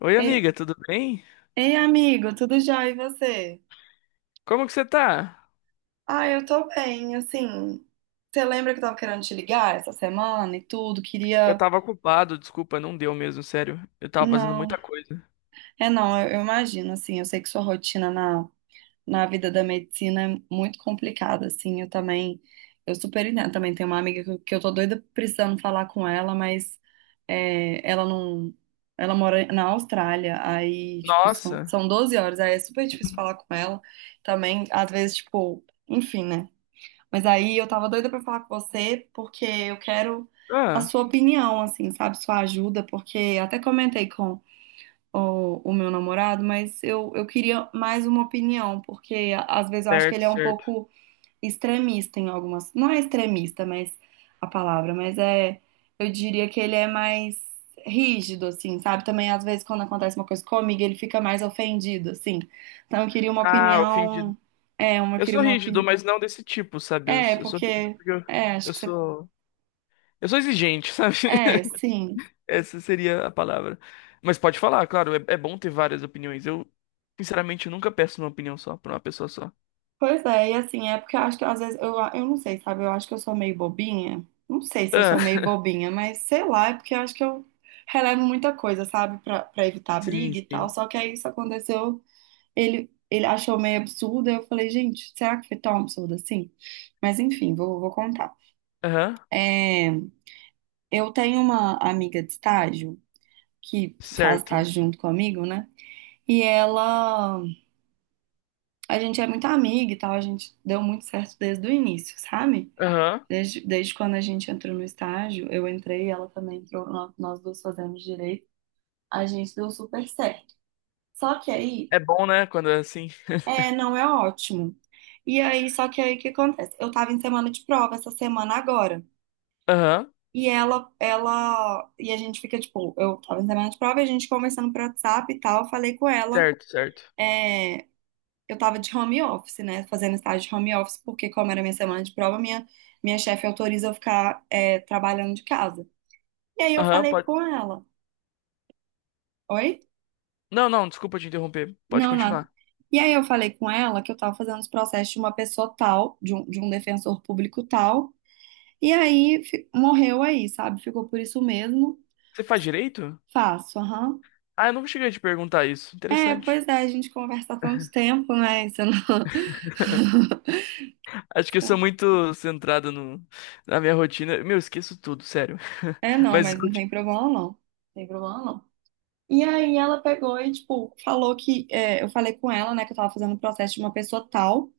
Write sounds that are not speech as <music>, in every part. Oi, Ei, amiga, tudo bem? ei, amigo, tudo já. E você? Como que você tá? Ah, eu tô bem, assim. Você lembra que eu tava querendo te ligar essa semana e tudo? Eu Queria. tava ocupado, desculpa, não deu mesmo, sério. Eu tava fazendo Não, muita coisa. é não, eu imagino, assim. Eu sei que sua rotina na vida da medicina é muito complicada, assim. Eu também. Eu super entendo. Também tenho uma amiga que eu tô doida precisando falar com ela, mas ela não. Ela mora na Austrália, aí, tipo, são, Nossa. são 12 horas, aí é super difícil falar com ela. Também, às vezes, tipo, enfim, né? Mas aí eu tava doida pra falar com você, porque eu quero a Ah, sua opinião, assim, sabe? Sua ajuda, porque até comentei com o meu namorado, mas eu queria mais uma opinião, porque às vezes eu acho que certo, ele é um certo. pouco extremista em algumas. Não é extremista, mas a palavra, mas é. Eu diria que ele é mais rígido, assim, sabe? Também às vezes quando acontece uma coisa comigo, ele fica mais ofendido, assim. Então eu queria uma Ah, ofendido. opinião. É, eu Eu queria sou uma rígido, opinião. mas não desse tipo, sabe? Eu, É, eu sou rígido porque. porque eu, É, acho eu que você. sou. Eu sou exigente, sabe? É, <laughs> sim. Essa seria a palavra. Mas pode falar, claro, é bom ter várias opiniões. Eu, sinceramente, nunca peço uma opinião só, pra uma pessoa só. Pois é, e assim, é porque eu acho que às vezes. Eu não sei, sabe? Eu acho que eu sou meio bobinha. Não sei se eu Ah, sou meio <laughs> bobinha, mas sei lá, é porque eu acho que eu relevo muita coisa, sabe? Pra evitar sim, briga e tal. sim. Só que aí isso aconteceu. Ele achou meio absurdo. Eu falei, gente, será que foi tão absurdo assim? Mas enfim, vou contar. Aham, É, eu tenho uma amiga de estágio que faz certo. estágio junto comigo, né? E ela. A gente é muito amiga e tal, a gente deu muito certo desde o início, sabe? Aham. desde, quando a gente entrou no estágio, eu entrei, ela também entrou, nós, duas fazemos direito, a gente deu super certo. Só que aí, É bom, né, quando é assim. é, não é ótimo. E aí, só que aí o que acontece? Eu tava em semana de prova essa semana agora. Aham. E a gente fica tipo, eu tava em semana de prova, e a gente conversando por WhatsApp e tal, eu falei com ela. Certo, certo. é, eu tava de home office, né? Fazendo estágio de home office, porque como era minha semana de prova, minha, chefe autoriza eu ficar trabalhando de casa. E aí eu Aham, falei pode. com ela. Oi? Não, não, desculpa te interromper. Pode Não, não. continuar. E aí eu falei com ela que eu tava fazendo os processos de uma pessoa tal, de um defensor público tal. E aí morreu aí, sabe? Ficou por isso mesmo. Você faz direito? Faço, aham. Ah, eu nunca cheguei a te perguntar isso. É, Interessante. pois é, a gente conversa há tanto tempo, né? Isso não. <laughs> Acho que eu sou <laughs> muito centrado no, na minha rotina. Meu, eu esqueço tudo, sério. É, <laughs> não, Mas mas não tem problema não. Não tem problema não. E aí ela pegou e, tipo, falou que. Eu falei com ela, né, que eu tava fazendo o processo de uma pessoa tal.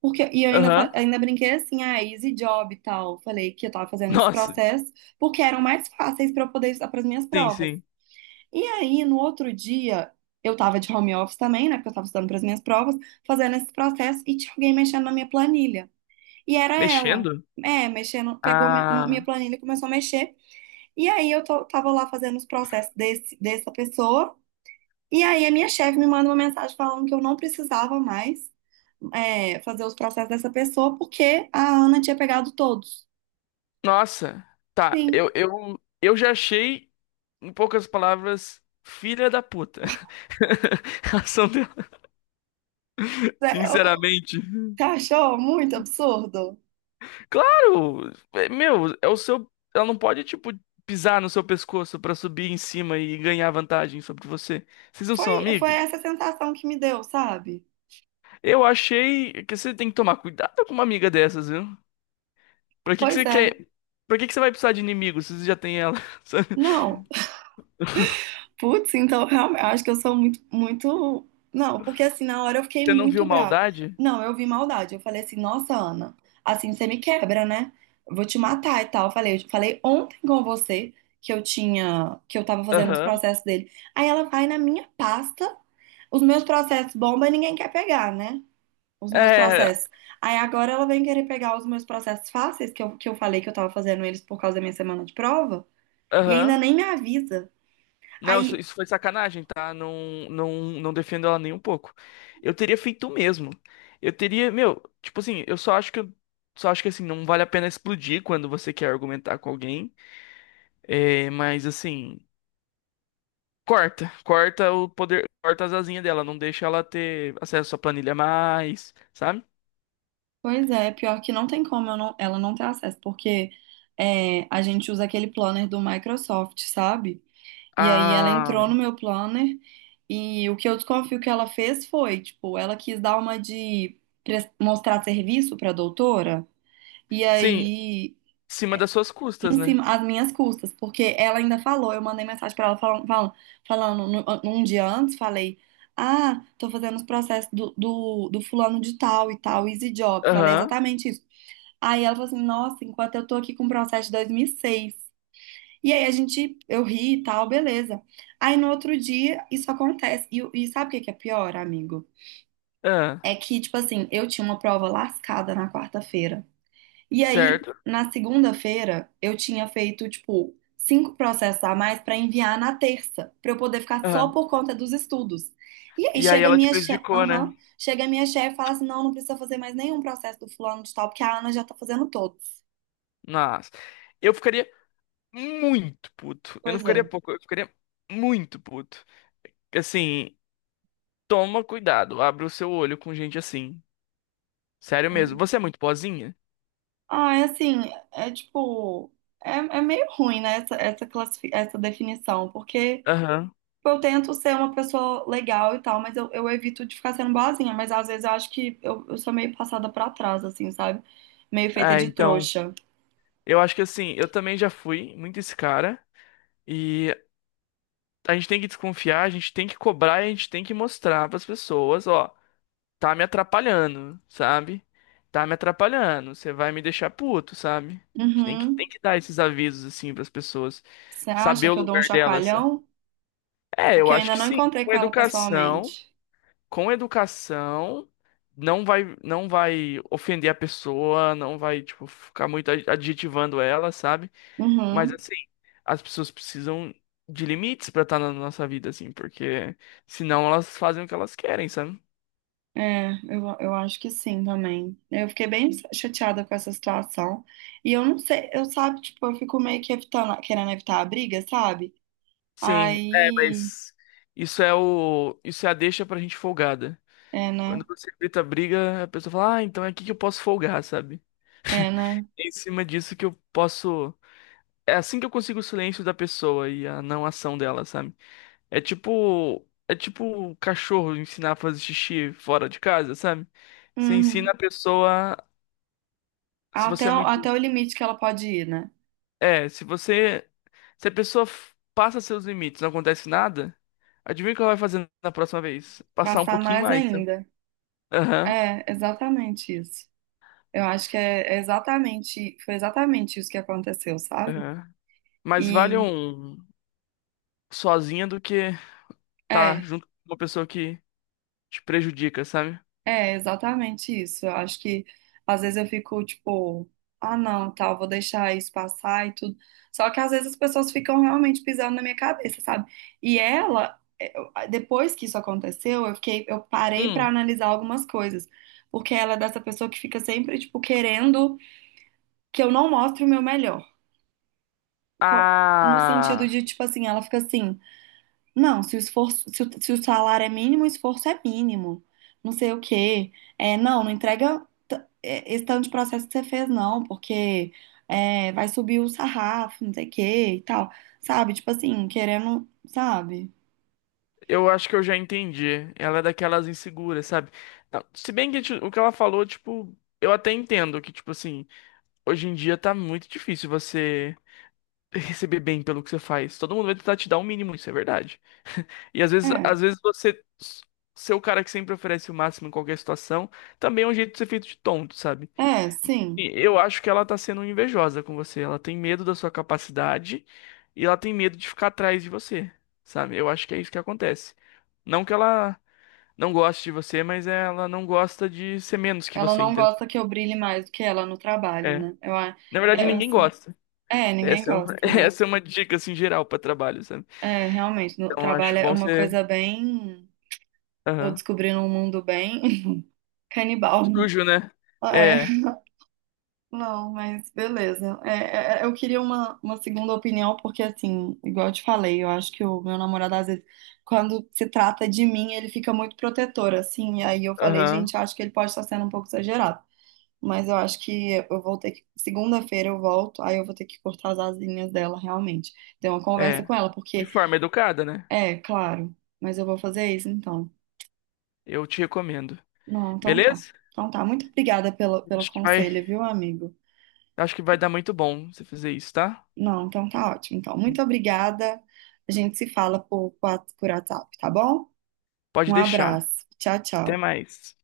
Porque, e eu ainda, aham. Ainda brinquei assim, ah, easy job e tal. Falei que eu tava fazendo esse Nossa, processo porque eram mais fáceis pra eu poder estudar pras minhas sim, provas. sim. E aí, no outro dia, eu tava de home office também, né, porque eu tava estudando pras minhas provas, fazendo esse processo e tinha alguém mexendo na minha planilha. E era ela. Mexendo? É, mexendo, pegou minha Ah. planilha e começou a mexer. E aí eu tava lá fazendo os processos desse, dessa pessoa. E aí a minha chefe me manda uma mensagem falando que eu não precisava mais fazer os processos dessa pessoa porque a Ana tinha pegado todos. Nossa. Tá, eu, Sim. eu, eu já achei, em poucas palavras, filha da puta. <laughs> A ação dela, É. sinceramente. Você achou muito absurdo? Claro, meu, é o seu. Ela não pode, tipo, pisar no seu pescoço pra subir em cima e ganhar vantagem sobre você. Vocês não são Foi amigas. essa sensação que me deu, sabe? Eu achei que você tem que tomar cuidado com uma amiga dessas, viu? Pra que que Pois você é. quer. Pra que que você vai precisar de inimigo se você já tem ela? <laughs> Sabe? Não, putz, então realmente, eu acho que eu sou muito, muito. Não, porque assim, na hora eu fiquei Você não viu muito brava. maldade? Não, eu vi maldade. Eu falei assim, nossa, Ana, assim você me quebra, né? Eu vou te matar e tal. Eu falei ontem com você que eu tinha, que eu tava fazendo os Aham. processos dele. Aí ela vai na minha pasta, os meus processos bomba e ninguém quer pegar, né? Os meus É, processos. Aí agora ela vem querer pegar os meus processos fáceis, que eu, falei que eu tava fazendo eles por causa da minha semana de prova, e ainda aham. nem me avisa. Não, isso, Aí. isso foi sacanagem, tá? Não, não defendo ela nem um pouco. Eu teria feito o mesmo. Eu teria, meu, tipo assim, só acho que assim, não vale a pena explodir quando você quer argumentar com alguém. É, mas assim, corta o poder, corta as asinhas dela, não deixa ela ter acesso à planilha mais, sabe? Pois é, pior que não tem como eu ela não ter acesso, porque a gente usa aquele planner do Microsoft, sabe? E aí ela entrou Ah, no meu planner e o que eu desconfio que ela fez foi, tipo, ela quis dar uma de mostrar serviço pra doutora e sim, em aí cima das suas custas, em né? cima as minhas custas, porque ela ainda falou, eu mandei mensagem pra ela falando, um dia antes, falei. Ah, tô fazendo os processos do fulano de tal e tal, easy job. Falei Aham, exatamente isso. Aí ela falou assim, nossa, enquanto eu tô aqui com o processo de 2006. E seis. E aí a gente, eu ri e tal, beleza. Aí no outro dia, isso acontece. E sabe o que que é pior, amigo? ah, É que, tipo assim, eu tinha uma prova lascada na quarta-feira. E aí, certo. na segunda-feira, eu tinha feito, tipo, cinco processos a mais pra enviar na terça, pra eu poder ficar só Aham. por conta dos estudos. E aí E aí chega a ela te minha chefe, prejudicou, né? aham, chega a minha chefe e fala assim, não, não precisa fazer mais nenhum processo do fulano de tal, porque a Ana já tá fazendo todos. Nossa. Eu ficaria muito puto. Eu não Pois ficaria é. pouco, eu ficaria muito puto. Assim, toma cuidado, abre o seu olho com gente assim. Sério mesmo. Você é muito boazinha? Ah, é assim, é tipo, é meio ruim, né, essa definição, porque Aham. tipo, eu tento ser uma pessoa legal e tal, mas eu evito de ficar sendo boazinha, mas às vezes eu acho que eu sou meio passada pra trás, assim, sabe? Meio feita Ah, de então. trouxa. Eu acho que assim, eu também já fui muito esse cara. E a gente tem que desconfiar, a gente tem que cobrar, e a gente tem que mostrar pras pessoas, ó, tá me atrapalhando, sabe? Tá me atrapalhando, você vai me deixar puto, sabe? A gente tem Uhum. que dar esses avisos assim pras pessoas, Você acha saber o que eu dou um lugar delas. chacoalhão? É, eu Porque eu acho ainda que não sim. encontrei com ela pessoalmente. Com educação, não vai ofender a pessoa, não vai, tipo, ficar muito adjetivando ela, sabe? Mas Uhum. assim, as pessoas precisam de limites pra estar na nossa vida, assim, porque senão elas fazem o que elas querem, sabe? É, eu acho que sim também. Eu fiquei bem chateada com essa situação. E eu não sei, eu sabe, tipo, eu fico meio que evitando, querendo evitar a briga, sabe? Sim, é, Aí, mas isso é a deixa pra gente folgada. é, né? Quando você grita briga, a pessoa fala, ah, então é aqui que eu posso folgar, sabe? É, né? É. Em cima disso que eu posso. É assim que eu consigo o silêncio da pessoa e a não ação dela, sabe? É tipo o cachorro ensinar a fazer xixi fora de casa, sabe? Você ensina Uhum. a pessoa, se você é Até, o- muito, até o limite que ela pode ir, né? é, se você, se a pessoa passa seus limites, não acontece nada, adivinha o que ela vai fazer na próxima vez? Passar um Passar pouquinho mais mais, né? ainda. Aham, É, exatamente isso. Eu acho que é exatamente, foi exatamente isso que aconteceu, sabe? aham. Mas vale E um sozinha do que tá é. junto com uma pessoa que te prejudica, sabe? É exatamente isso. Eu acho que às vezes eu fico tipo, ah, não, tal, vou deixar isso passar e tudo. Só que às vezes as pessoas ficam realmente pisando na minha cabeça, sabe? E ela, depois que isso aconteceu, eu fiquei, eu parei pra Hum. analisar algumas coisas, porque ela é dessa pessoa que fica sempre tipo querendo que eu não mostre o meu melhor. No sentido Ah. de tipo assim, ela fica assim. Não, se o esforço, se o salário é mínimo, o esforço é mínimo. Não sei o quê. É, não, não entrega esse tanto de processo que você fez, não, porque vai subir o sarrafo, não sei o quê e tal. Sabe? Tipo assim, querendo, sabe? Eu acho que eu já entendi. Ela é daquelas inseguras, sabe? Não, se bem que o que ela falou, tipo, eu até entendo que, tipo assim, hoje em dia tá muito difícil você <laughs> receber bem pelo que você faz. Todo mundo vai tentar te dar o mínimo, isso é verdade. E É, às vezes você ser o cara que sempre oferece o máximo em qualquer situação, também é um jeito de ser feito de tonto, sabe? é, sim. E eu acho que ela tá sendo invejosa com você. Ela tem medo da sua capacidade e ela tem medo de ficar atrás de você, sabe? Eu acho que é isso que acontece. Não que ela não gosta de você, mas ela não gosta de ser menos que Ela você, não entende? gosta que eu brilhe mais do que ela no trabalho, É. né? Na verdade, É ninguém assim. gosta. É, ninguém Essa é uma, <laughs> gosta, né? essa é uma dica, assim, geral pra trabalho, sabe? É, realmente, no Então, eu trabalho acho é bom uma ser coisa bem. Tô aham. descobrindo um mundo bem <laughs> canibal. Sujo, né? É. É, Não, mas beleza. Eu queria uma, segunda opinião, porque assim, igual eu te falei, eu acho que o meu namorado, às vezes, quando se trata de mim, ele fica muito protetor, assim. E aí eu falei, aham, gente, eu acho que ele pode estar sendo um pouco exagerado. Mas eu acho que eu vou ter que. Segunda-feira eu volto, aí eu vou ter que cortar as asinhas dela, realmente. Ter uma conversa é. com ela, De porque, forma educada, né? Claro, mas eu vou fazer isso então. Eu te recomendo. Não, então tá. Beleza? Então tá. Muito obrigada pelo, Acho que vai, conselho, viu, amigo? acho que vai dar muito bom você fazer isso, tá? Não, então tá ótimo. Então, muito obrigada. A gente se fala por, WhatsApp, tá bom? Pode Um deixar. abraço. Tchau, Até tchau. mais.